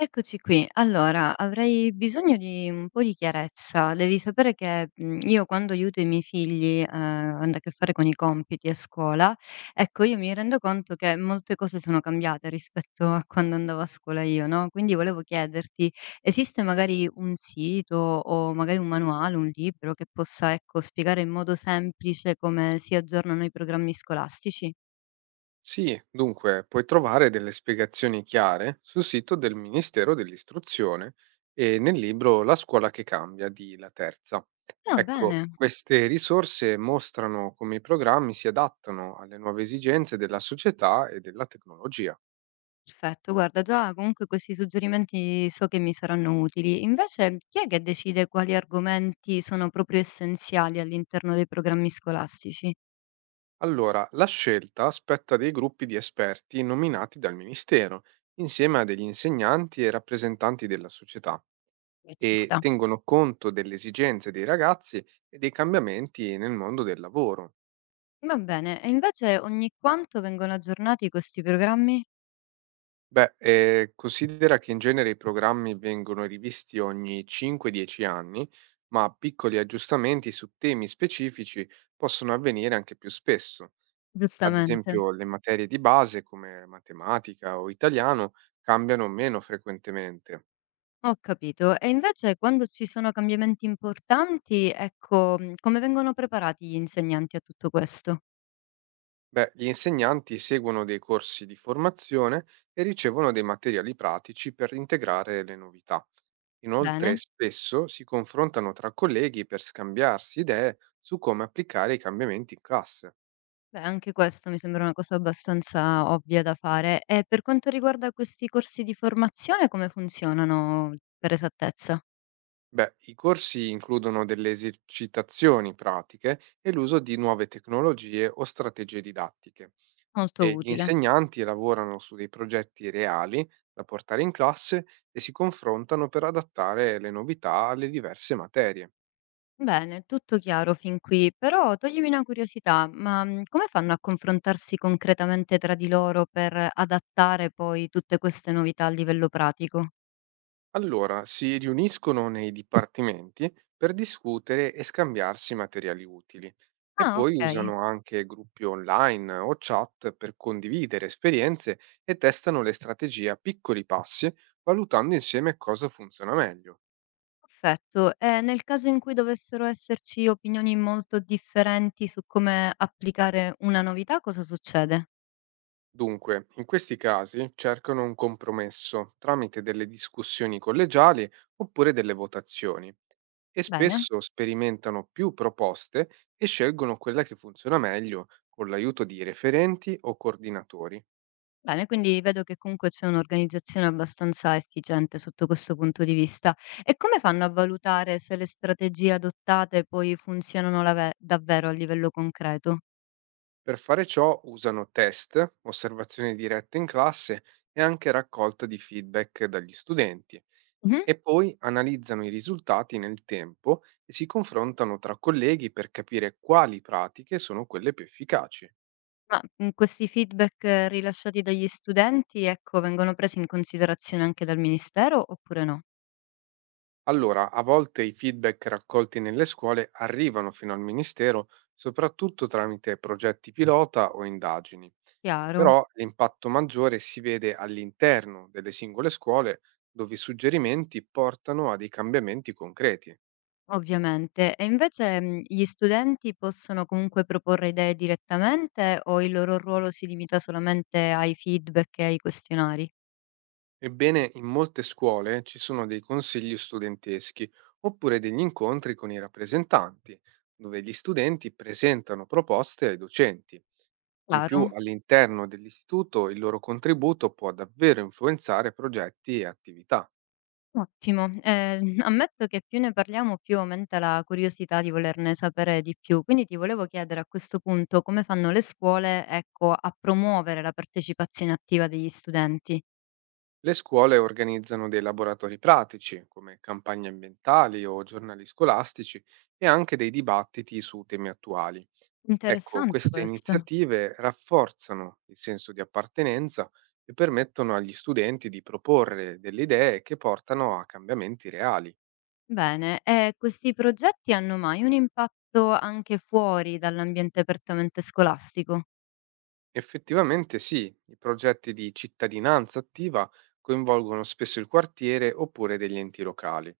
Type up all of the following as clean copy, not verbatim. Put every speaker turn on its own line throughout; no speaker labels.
Eccoci qui. Allora, avrei bisogno di un po' di chiarezza. Devi sapere che, io quando aiuto i miei figli, avendo a che fare con i compiti a scuola, ecco, io mi rendo conto che molte cose sono cambiate rispetto a quando andavo a scuola io, no, quindi volevo chiederti: esiste magari un sito o magari un manuale, un libro che possa, ecco, spiegare in modo semplice come si aggiornano i programmi scolastici?
Sì, dunque puoi trovare delle spiegazioni chiare sul sito del Ministero dell'Istruzione e nel libro La scuola che cambia di La Terza.
Ah, bene.
Ecco, queste risorse mostrano come i programmi si adattano alle nuove esigenze della società e della tecnologia.
Perfetto, guarda, già comunque questi suggerimenti so che mi saranno utili. Invece, chi è che decide quali argomenti sono proprio essenziali all'interno dei programmi scolastici?
Allora, la scelta spetta a dei gruppi di esperti nominati dal Ministero, insieme a degli insegnanti e rappresentanti della società,
Ci
e
sta.
tengono conto delle esigenze dei ragazzi e dei cambiamenti nel mondo del lavoro.
Va bene, e invece ogni quanto vengono aggiornati questi programmi?
Beh, considera che in genere i programmi vengono rivisti ogni 5-10 anni, ma piccoli aggiustamenti su temi specifici possono avvenire anche più spesso. Ad
Giustamente.
esempio, le materie di base come matematica o italiano cambiano meno frequentemente.
Ho capito. E invece quando ci sono cambiamenti importanti, ecco, come vengono preparati gli insegnanti a tutto questo?
Beh, gli insegnanti seguono dei corsi di formazione e ricevono dei materiali pratici per integrare le novità. Inoltre,
Bene.
spesso si confrontano tra colleghi per scambiarsi idee su come applicare i cambiamenti in classe.
Beh, anche questo mi sembra una cosa abbastanza ovvia da fare. E per quanto riguarda questi corsi di formazione, come funzionano per esattezza?
Beh, i corsi includono delle esercitazioni pratiche e l'uso di nuove tecnologie o strategie didattiche,
Molto
e gli
utile.
insegnanti lavorano su dei progetti reali da portare in classe e si confrontano per adattare le novità alle diverse materie.
Bene, tutto chiaro fin qui, però toglimi una curiosità, ma come fanno a confrontarsi concretamente tra di loro per adattare poi tutte queste novità a livello pratico?
Allora, si riuniscono nei dipartimenti per discutere e scambiarsi materiali utili e
Ah,
poi
ok,
usano anche gruppi online o chat per condividere esperienze e testano le strategie a piccoli passi, valutando insieme cosa funziona meglio.
perfetto. E nel caso in cui dovessero esserci opinioni molto differenti su come applicare una novità, cosa succede?
Dunque, in questi casi cercano un compromesso tramite delle discussioni collegiali oppure delle votazioni e
Bene.
spesso sperimentano più proposte e scelgono quella che funziona meglio con l'aiuto di referenti o coordinatori.
Bene, quindi vedo che comunque c'è un'organizzazione abbastanza efficiente sotto questo punto di vista. E come fanno a valutare se le strategie adottate poi funzionano davvero a livello concreto?
Per fare ciò usano test, osservazioni dirette in classe e anche raccolta di feedback dagli studenti.
Mhm.
E poi analizzano i risultati nel tempo e si confrontano tra colleghi per capire quali pratiche sono quelle più efficaci.
Ma questi feedback rilasciati dagli studenti, ecco, vengono presi in considerazione anche dal ministero oppure no?
Allora, a volte i feedback raccolti nelle scuole arrivano fino al Ministero, soprattutto tramite progetti pilota o indagini,
Chiaro,
però l'impatto maggiore si vede all'interno delle singole scuole, dove i suggerimenti portano a dei cambiamenti concreti.
ovviamente. E invece gli studenti possono comunque proporre idee direttamente o il loro ruolo si limita solamente ai feedback e ai questionari?
Ebbene, in molte scuole ci sono dei consigli studenteschi oppure degli incontri con i rappresentanti, dove gli studenti presentano proposte ai docenti. In più,
Claro.
all'interno dell'istituto, il loro contributo può davvero influenzare progetti e attività.
Ottimo, ammetto che più ne parliamo, più aumenta la curiosità di volerne sapere di più. Quindi ti volevo chiedere a questo punto come fanno le scuole, ecco, a promuovere la partecipazione attiva degli studenti.
Le scuole organizzano dei laboratori pratici, come campagne ambientali o giornali scolastici, e anche dei dibattiti su temi attuali. Ecco,
Interessante
queste
questo.
iniziative rafforzano il senso di appartenenza e permettono agli studenti di proporre delle idee che portano a cambiamenti reali.
Bene, e questi progetti hanno mai un impatto anche fuori dall'ambiente prettamente scolastico?
Effettivamente sì, i progetti di cittadinanza attiva coinvolgono spesso il quartiere oppure degli enti locali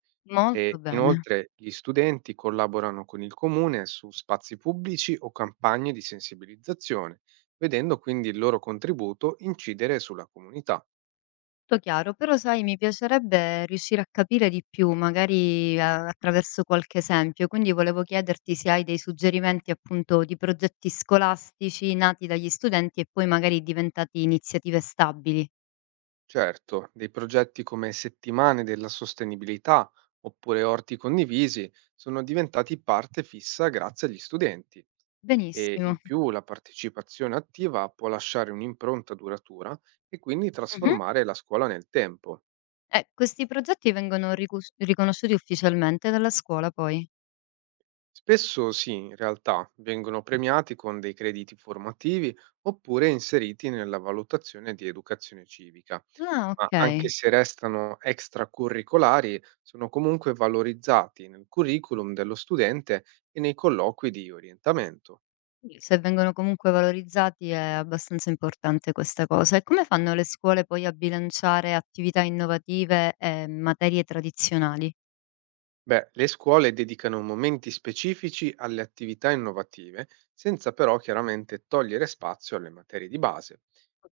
e
Molto bene.
inoltre gli studenti collaborano con il comune su spazi pubblici o campagne di sensibilizzazione, vedendo quindi il loro contributo incidere sulla comunità.
Tutto chiaro, però sai, mi piacerebbe riuscire a capire di più, magari a attraverso qualche esempio, quindi volevo chiederti se hai dei suggerimenti appunto di progetti scolastici nati dagli studenti e poi magari diventati iniziative stabili.
Certo, dei progetti come settimane della sostenibilità oppure orti condivisi sono diventati parte fissa grazie agli studenti e
Benissimo.
in più la partecipazione attiva può lasciare un'impronta duratura e quindi
Mh-mh.
trasformare la scuola nel tempo.
E questi progetti vengono ricus riconosciuti ufficialmente dalla scuola poi?
Spesso sì, in realtà vengono premiati con dei crediti formativi oppure inseriti nella valutazione di educazione civica.
Ah,
Ma anche
okay.
se restano extracurricolari, sono comunque valorizzati nel curriculum dello studente e nei colloqui di orientamento.
Quindi se vengono comunque valorizzati è abbastanza importante questa cosa. E come fanno le scuole poi a bilanciare attività innovative e materie tradizionali?
Beh, le scuole dedicano momenti specifici alle attività innovative, senza però chiaramente togliere spazio alle materie di base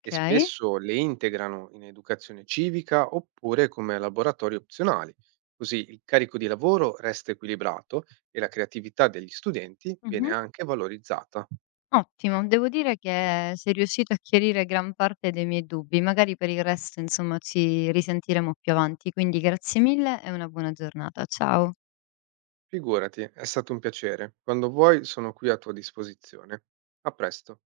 e spesso le integrano in educazione civica oppure come laboratori opzionali. Così il carico di lavoro resta equilibrato e la creatività degli studenti viene
Mh-mh.
anche valorizzata.
Ottimo, devo dire che sei riuscito a chiarire gran parte dei miei dubbi, magari per il resto, insomma, ci risentiremo più avanti, quindi grazie mille e una buona giornata. Ciao.
Figurati, è stato un piacere. Quando vuoi sono qui a tua disposizione. A presto.